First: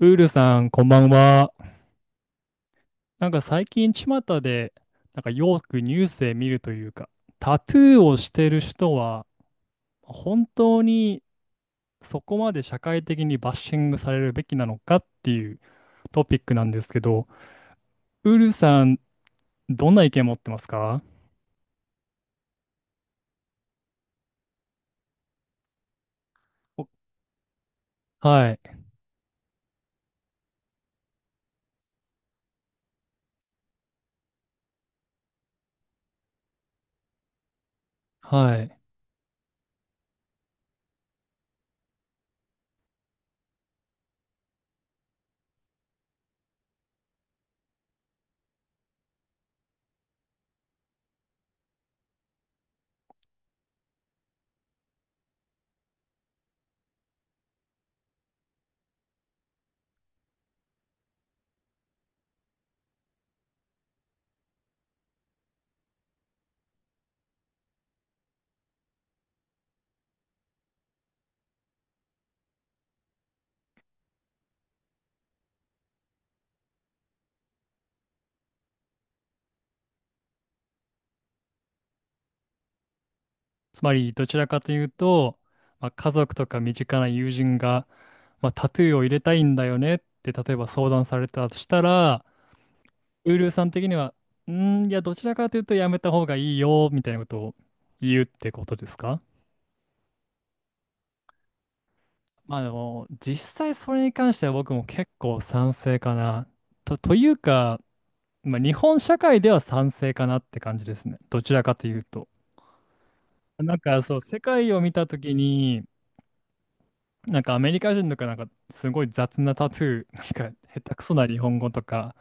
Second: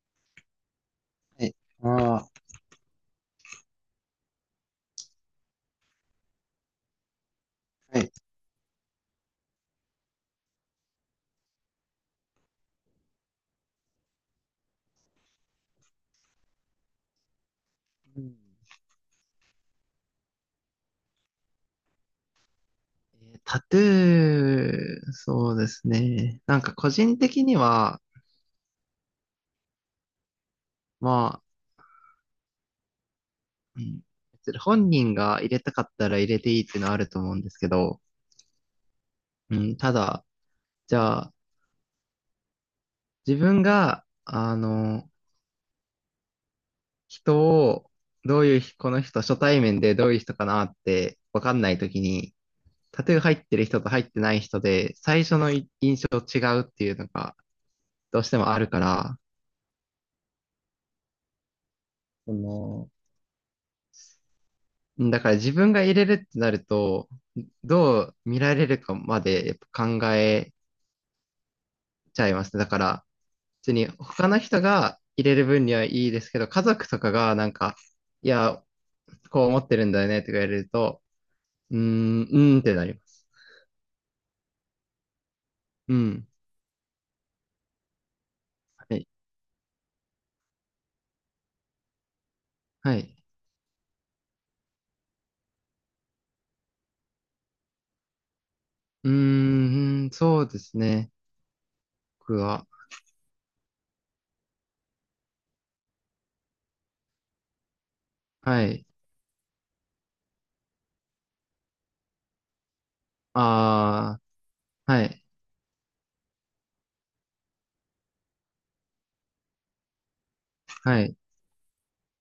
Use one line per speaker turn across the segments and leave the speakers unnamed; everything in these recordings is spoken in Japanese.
ウールさん、こんばん
は
は。
い。ああ、
なんか最近、巷で、なんかよくニュースで見るというか、タトゥ
は
ー
い。
をしてる人は、本当にそこまで社会的にバッシングされるべきなのかっていうトピックなんですけど、
う
ウ
ん、
ールさん、どんな意見持ってますか？
タトゥー、そうですね。なんか
お
個人的には、
はい、
まあ、うん、別に本人が入れたかったら入れていいっていうのはあると思うんですけど、
はい。
うん、ただ、じゃあ、自分が、人を、どういう、この人、初対面でどういう人かなって分かんないときに、タトゥー入ってる人と入ってない人で、最初のい印象違うっていうのが、どうしてもあるから、そのだから自分が入れるってなると、どう見られるかまでやっぱ考えちゃいますね。だから、普通に他の人が入れる分にはいいですけど、家族とかがなんか、いや、こう思ってるんだよねとか言われると、うーん、うーんってなります。
つまり、どちらかというと、まあ、
う
家
ん。
族とか身近な友人が、まあ、タトゥー
は
を
い。
入れたいんだよねって、例えば相談されたとしたら、
はい。
ウルーさん的には、いや、どちらかというとやめた方がいいよ、みたいなことを言うってことです
うー
か？
ん、そうですね。僕
まあ
は。
でも、実際それに関しては僕も結構賛成かな。というか、まあ、
は
日
い。
本社会では賛成かなって感じですね。どちらかというと。なんかそう、
あ
世界を
あ、
見
は
たと
い。
きに、なんかアメリカ人とかなんかすごい雑なタトゥー、なんか下手
は
くそ
い。
な日本語とか、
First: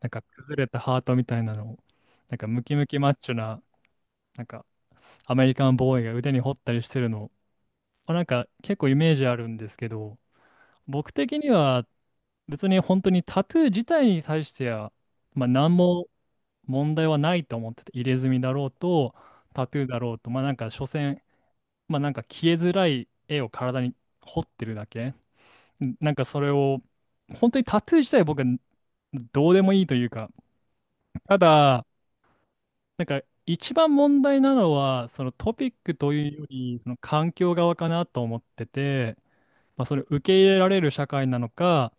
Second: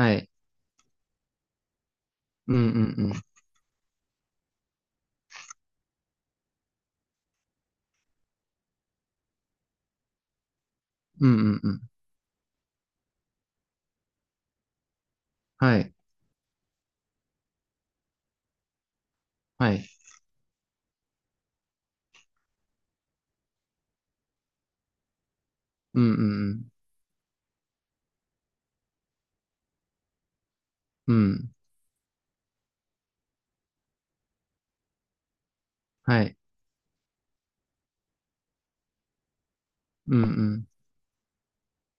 なんか
い。
崩れたハートみたいなのを、なんか
うんう
ムキム
ん
キマッ
うん。
チョな、なんかアメリカンボーイが腕に彫ったりしてるの、まあなんか結構イメージあるんですけど、僕
うん
的
う
に
んう
は
ん。
別に本当にタトゥー自体に対しては、まあ、何
はい。
も問題はないと思ってて、入れ墨だろうと、タ
は
トゥー
い。
だろうと、まあなんか所詮、まあなんか消えづらい絵を体に彫ってるだけ。
うん
なん
う
かそれ
ん
を、本当にタトゥー自体僕はどうでもいいというか、
うん。う
た
ん。
だ、なんか一番問題なのはそのトピックと
は
い
い。
うよりその環境側かなと思ってて、まあ、それを
う
受
んう
け入れら
ん。
れる社会なのか、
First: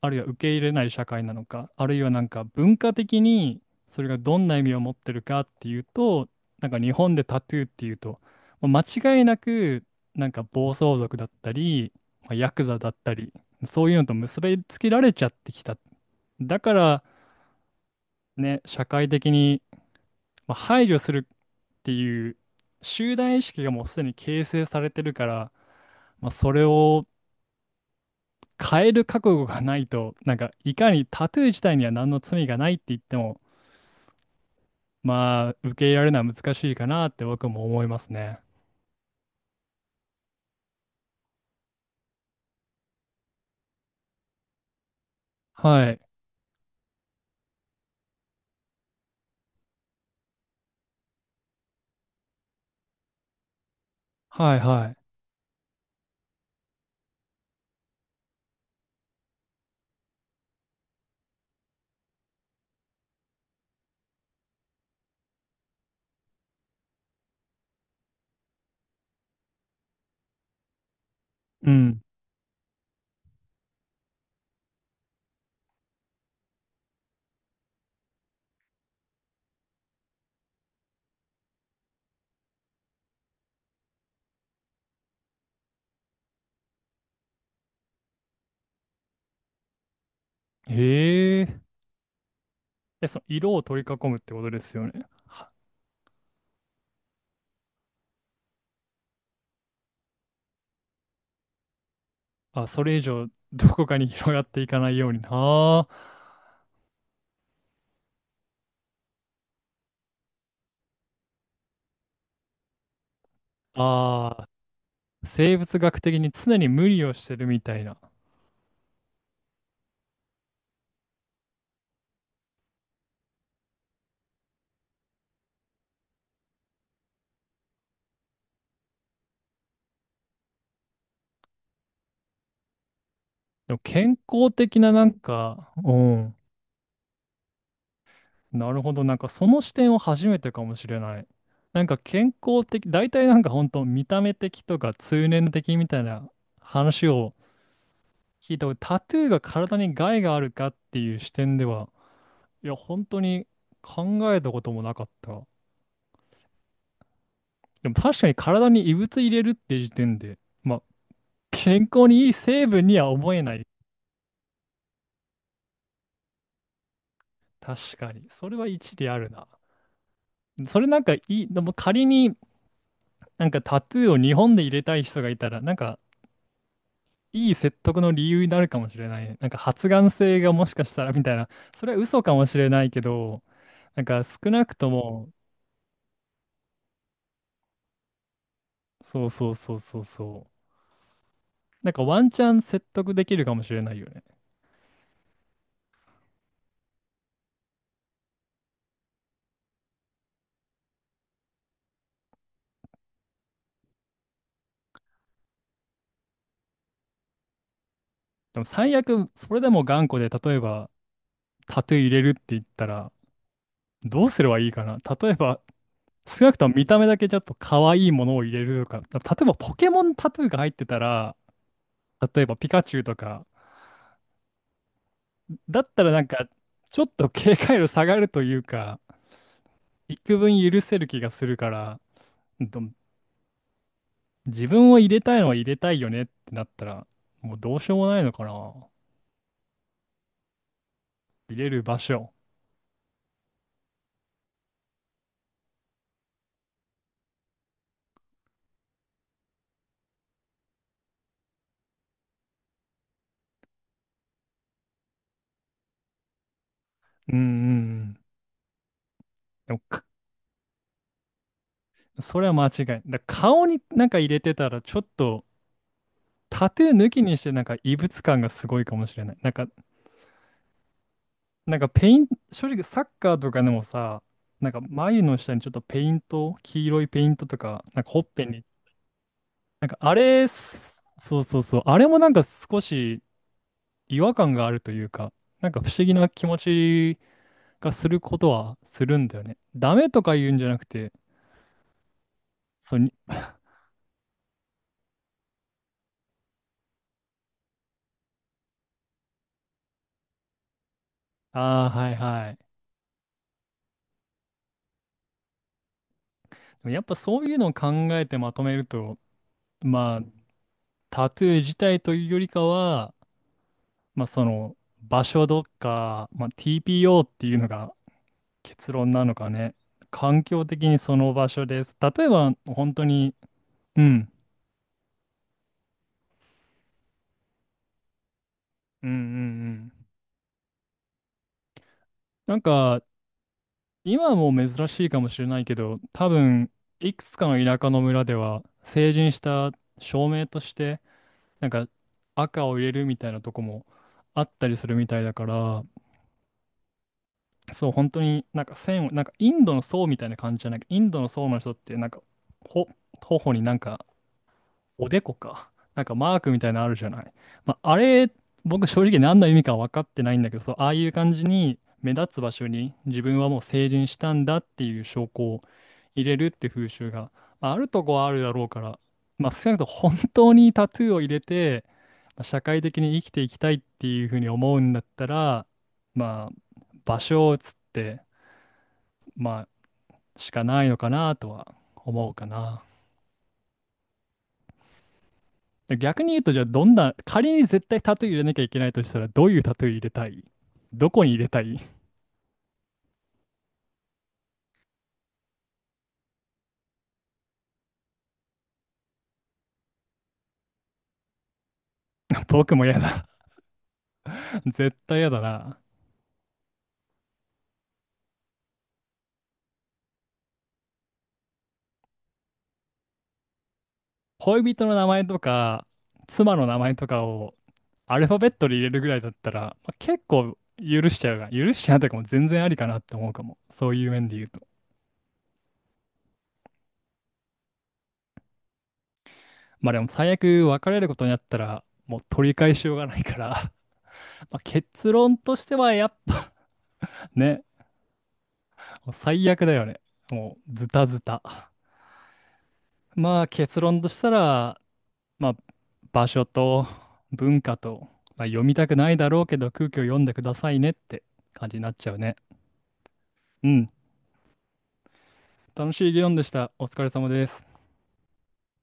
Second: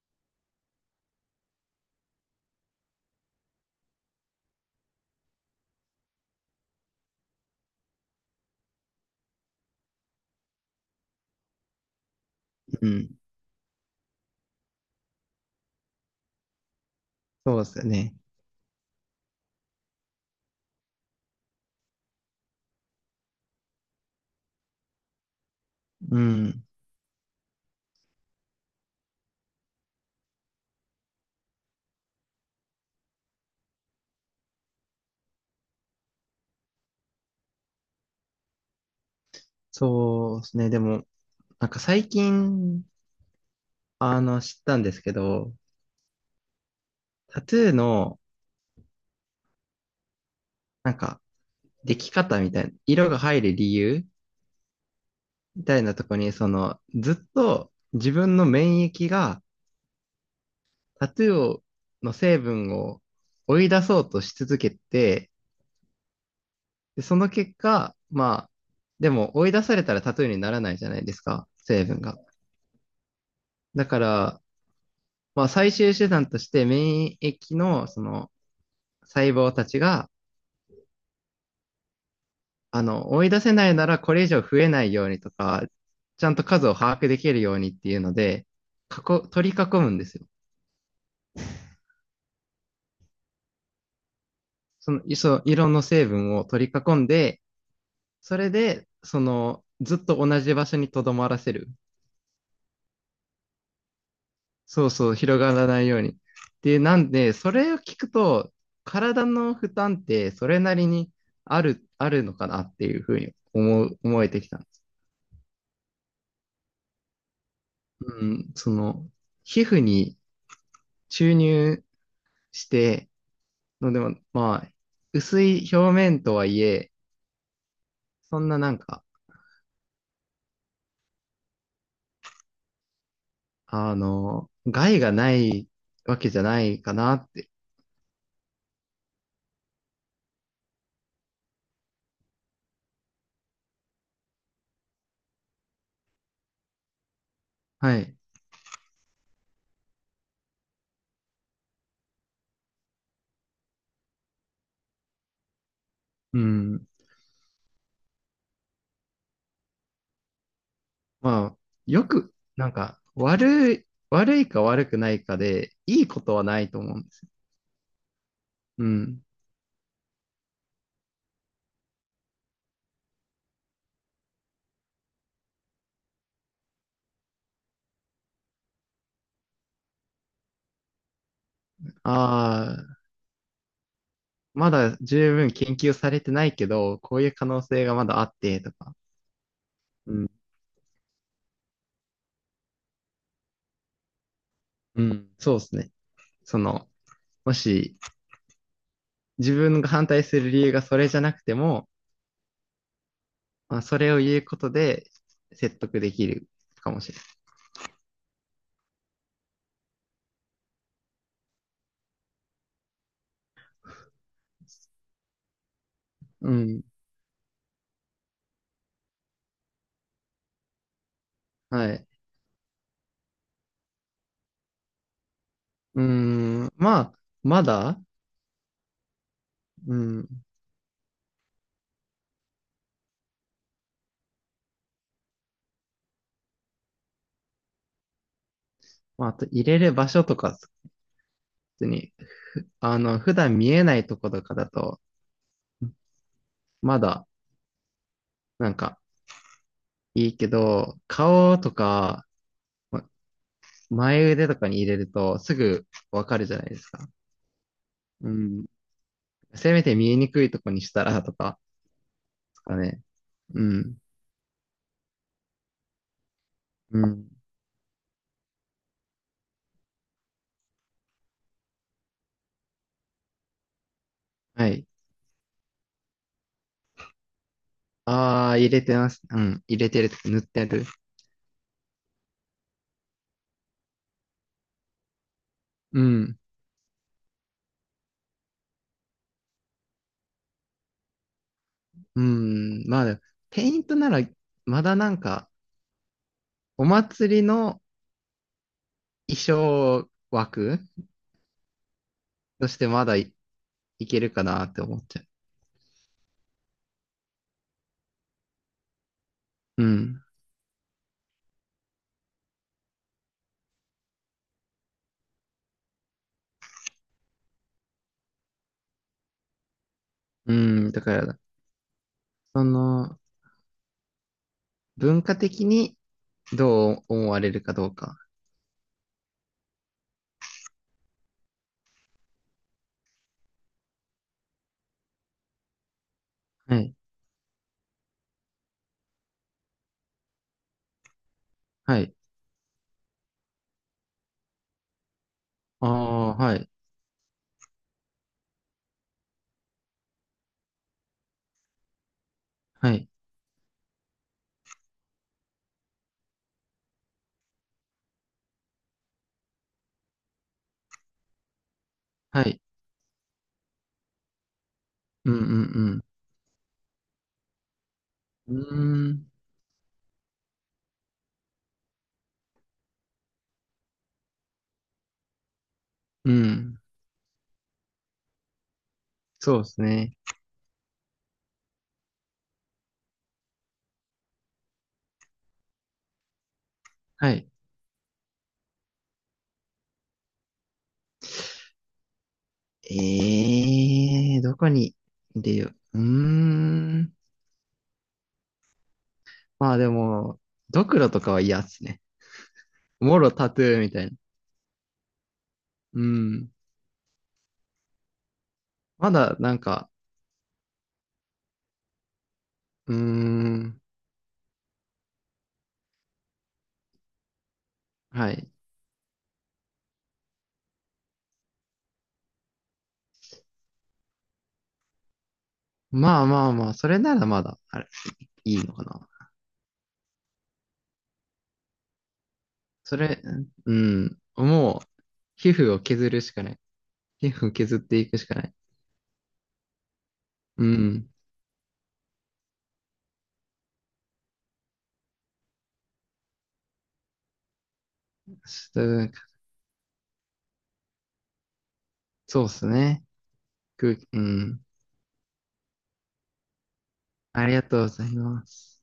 あるいは受け入れない社会なのか、あるいはなんか文化的にそれがどんな意味を持ってるかっていうと、なんか日本でタトゥーっていうと、まあ間違いなくなんか暴走族だったり、まあ、ヤクザ
う
だった
ん。
り、そういうのと結びつけられちゃってきた。だから
そうですよね。
ね、社会的にまあ、排除するっていう集団意識がもうすでに形成されてるから、
う
まあ、そ
ん。
れを変える覚悟がないと、なんかいかにタトゥー自体には何の罪がないって言っても、まあ受け入れられるのは難しいかなって僕も思いますね。
そうですね。でも、なんか最近、知ったんですけど、
はい。
タトゥーの、なんか、でき方みたいな、色が入る理由
はいはい。
みたいなとこに、ずっと自分の免疫がタトゥーをの成分を追い出そうとし続けて、で、その結果、まあ、でも追い出されたらタトゥーにならないじゃないですか、
う
成
ん。
分が。だから、まあ、最終手段として免疫の、細胞たちが、追い出せないならこれ以上増えないようにとか、ちゃんと数を把握できるようにっていうので、取り囲むんですよ。
へえ。え、その色を取り囲むってことですよね。
その色の成分を取り囲んで、それで、ずっと同じ場所に留まらせる。
あ、それ以上どこかに広がっていか
そ
な
う
いよう
そう、
にな。
広がらな
あ
いよう
ー
に。で、なんで、それを聞くと、体の負担ってそれなりにあるのかなっていうふうに思えて
あ
きたんです。
ー、生物学的に常に無理をしてるみたいな。
うん、皮膚に注入して、のでも、まあ、薄い表面とはいえ、そんななんか、
でも健康的な
害
なん
がない
か、う
わけ
ん、
じゃないかなって。
なるほど、なんかその視点を初めてかもしれない。なんか健康的、大体なんか本当見た目的とか通念的みたいな話を
はい。
聞いたこと、タトゥーが体に害があるかっていう視点では、いや、本当に考えたこともなかった。
うん。
でも確かに体に異物入れるって時点で、まあ、
まあ、
健
よ
康にいい
く、
成
なん
分に
か、
は思えない。
悪いか悪くないかで、いいことはないと思うんですよ。
確かに。それは
う
一理あ
ん。
るな。それなんかいい、でも仮になんかタトゥーを日本で入れたい人がいたら、なんかいい説得の理由になるかもしれないね。なんか発がん性がもしかしたらみたいな。それは嘘かもしれ
あ
ない
あ、
けど、なんか少な
ま
くと
だ
も、
十分研究されてないけど、こういう可能性がまだあって、とか。
そうそうそうそう
うん。
そう。なんかワンチャン説得できるかもしれないよね。
うん。そうですね。その、もし、自分が反対する理由がそれじゃなくても、まあ、それを言うことで説得できるかもしれない。
でも最悪、それでも頑固で、例えば、タトゥー入れるって言ったら、どうすればいいかな。例えば、少
う
なくとも
ん。
見た目だけちょっと可愛いものを入れるとか、例えばポケモンタトゥーが入ってたら、
はい。
例えばピカチュウとか、だっ
う
た
ー
らなんか、
ん。ま
ちょっ
あ、
と警
ま
戒度
だ、
下がるというか、
うん。
幾分許せる気がするから、ど自分を入れたいのは入れたいよねってなったら、もうどうしようもないのかな。
まあ、あと入れる場所とか、普
入れる
通
場
に、
所。
普段見えないとことかだと、まだ、なんか、いいけど、顔とか、ま前腕とかに入れると、すぐわかるじゃないですか。
うんうんうん。
うん。
で
せ
も
めて
か
見えにくいとこにしたら、とか、
それは
です
間違
か
いな
ね。
い。
う
顔に
ん。
なんか入れてたら、ちょっとタトゥー
う
抜き
ん。
にしてなんか異物感がすごいかもしれない。なんか、なんかペイン、正直サッカーとかでもさ、
は
なんか
い。
眉の下にちょっとペイント、黄色いペイントとか、なんかほっぺ
ああ、
に、
入れてます。うん。入
なん
れ
か
てる
あ
とか。塗っ
れ、
てる。
そうそうそう、あれもなんか少し違和感があるというか、なんか不
う
思議な
ん。
気持ちがすることはするんだよね。ダメとか言うんじゃなくて、
うん、
そう
ま
に、
あ、ペイントなら、まだなんか、お祭りの衣装枠
ああ、はいはい。
としてまだいけるかなって思っちゃ
やっぱそういうのを考えてまとめると、
う。う
まあ、
ん。
タトゥー自体というよりかは、まあ、その場所どっか、まあ、TPO っていうのが結論なのかね。環
う
境的
ん、
に
だ
そ
か
の
ら、
場所です。例えば、
そ
本当
の、
に、うん、
文化的にどう思われるかどうか。
うんうんうん。なんか、今はもう珍しいかもしれないけど、多分、
はい。
いくつかの田舎の村では、成人した証明として、なんか
はい。
赤を入れるみたいなとこもあったりするみたいだから、
ああ、はい。
そう、本当になんか線を、なんかインドの僧みたいな感じじゃない？インドの僧の人ってなんか、ほ、
はい。
頬になんか、おでこか、なんかマークみたいなのあるじゃない。まあ、あれ、僕正直何の意味か分かってないんだけど、そう、ああいう感じに目立つ
は
場
い。
所に自分はもう成人したんだっていう証
うんう
拠を
ん
入れるって風習が、まあ、あるとこはあるだ
うん。
ろ
う
うから、
ーん。
まあ、少なくとも本当にタトゥーを入れて、まあ社会的に生きていきたいっていうふうに思うんだったら、
う
ま
ん。
あ、場所を移って、ま
そうですね。
あ、しかないのかなとは思うかな。で逆に言うと、じゃあどんな、
はい。
仮に絶対タトゥー入れなきゃいけないとしたら、どういうタトゥー入れたい？どこに入れたい？
ええー、どこに出よう。うーん。まあでも、ドクロとかは嫌っすね。
僕も嫌
も
だ。
ろタトゥーみたいな。
絶対嫌だな。
うん。まだなんか、うーん。
恋人の名前とか、妻の名前とかをアル
は
ファベ
い。
ットで入れるぐらいだったら、まあ、結構許しちゃうが、許しちゃうとかも全然ありかなって思うかも。そういう面で言うと。
まあまあまあ、それならまだ、あれ、いいのかな。
まあでも最悪別れることになったら、もう取り返しよう
そ
がな
れ、
いから。
うん。
まあ
もう、
結論
皮
とし
膚
て
を
はや
削
っ
るしかな
ぱ、
い。皮 膚を
ね、
削っていくしかない。
もう最悪だよね。も
う
うズタ
ん。
ズタ。まあ結論としたら、まあ場所と文化と、まあ、読
ち
みたく
ょ
な
っ
い
と
だろうけど空気を読んでくださいねって感じになっちゃうね。
そうっすね。
うん。
うん。
楽しい議論でした。お疲れ様で
ありが
す。
とうございます。